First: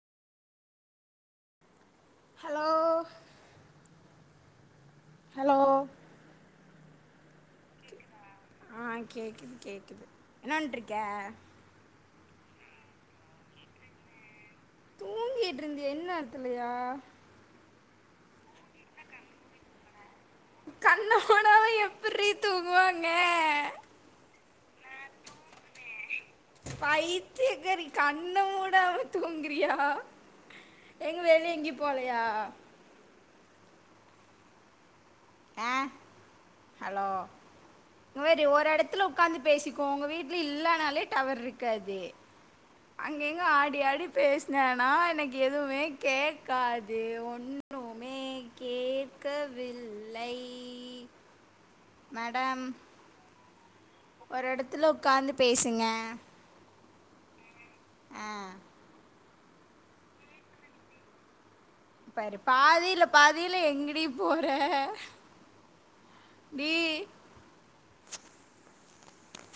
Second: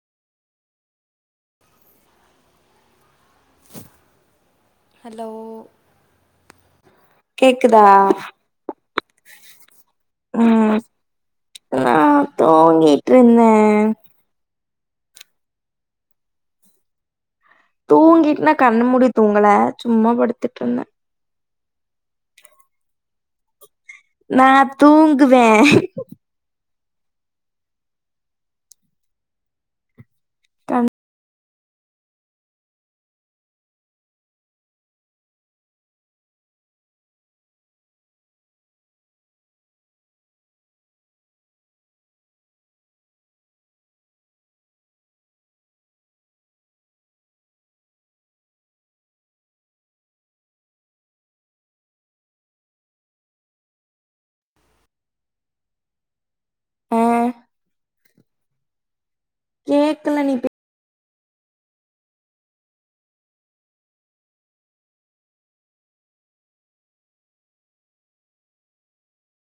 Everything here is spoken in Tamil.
ஹலோ ஹலோ கேக்குதா ஆ கேக்குது கேக்குது என்ன பன்ட்டுருக்கே தூங்கிட்ருந்தே தூங்கிட்ருந்தியா இந்நேறத்துலையா தூங்கிட்டுனா கண்ண மூடி தூங்கல சும்மா படுத் துட்ருந்தே கோனாம எப்புட்றி தூங்குவாங்க நா தூங்குவே பைத்திய காரி கண்ண மூடாம தூங்குறியா கண் எங்க வெளிய எங்கியு போலையா ஆ ஹலோ இங்க பாரு ஒரு எடத்துல உக்காந்து பேசிக்கோ உங்க வீட்ல இல்லனாலே டவர் இருக்காது அங்கெங்க ஆடி ஆடி பேசுனேன்னா எனக்கு எதுவுமே கேக்காது ஒண்ணும் எனக்கு கேட்கவில்லை மேடம் ஒரு இடத்துல உக்காந்து பேசுங்க ஆ ஆ கேக்குல நீ பே பாரு பாதில பாதில எங்கடி போற டி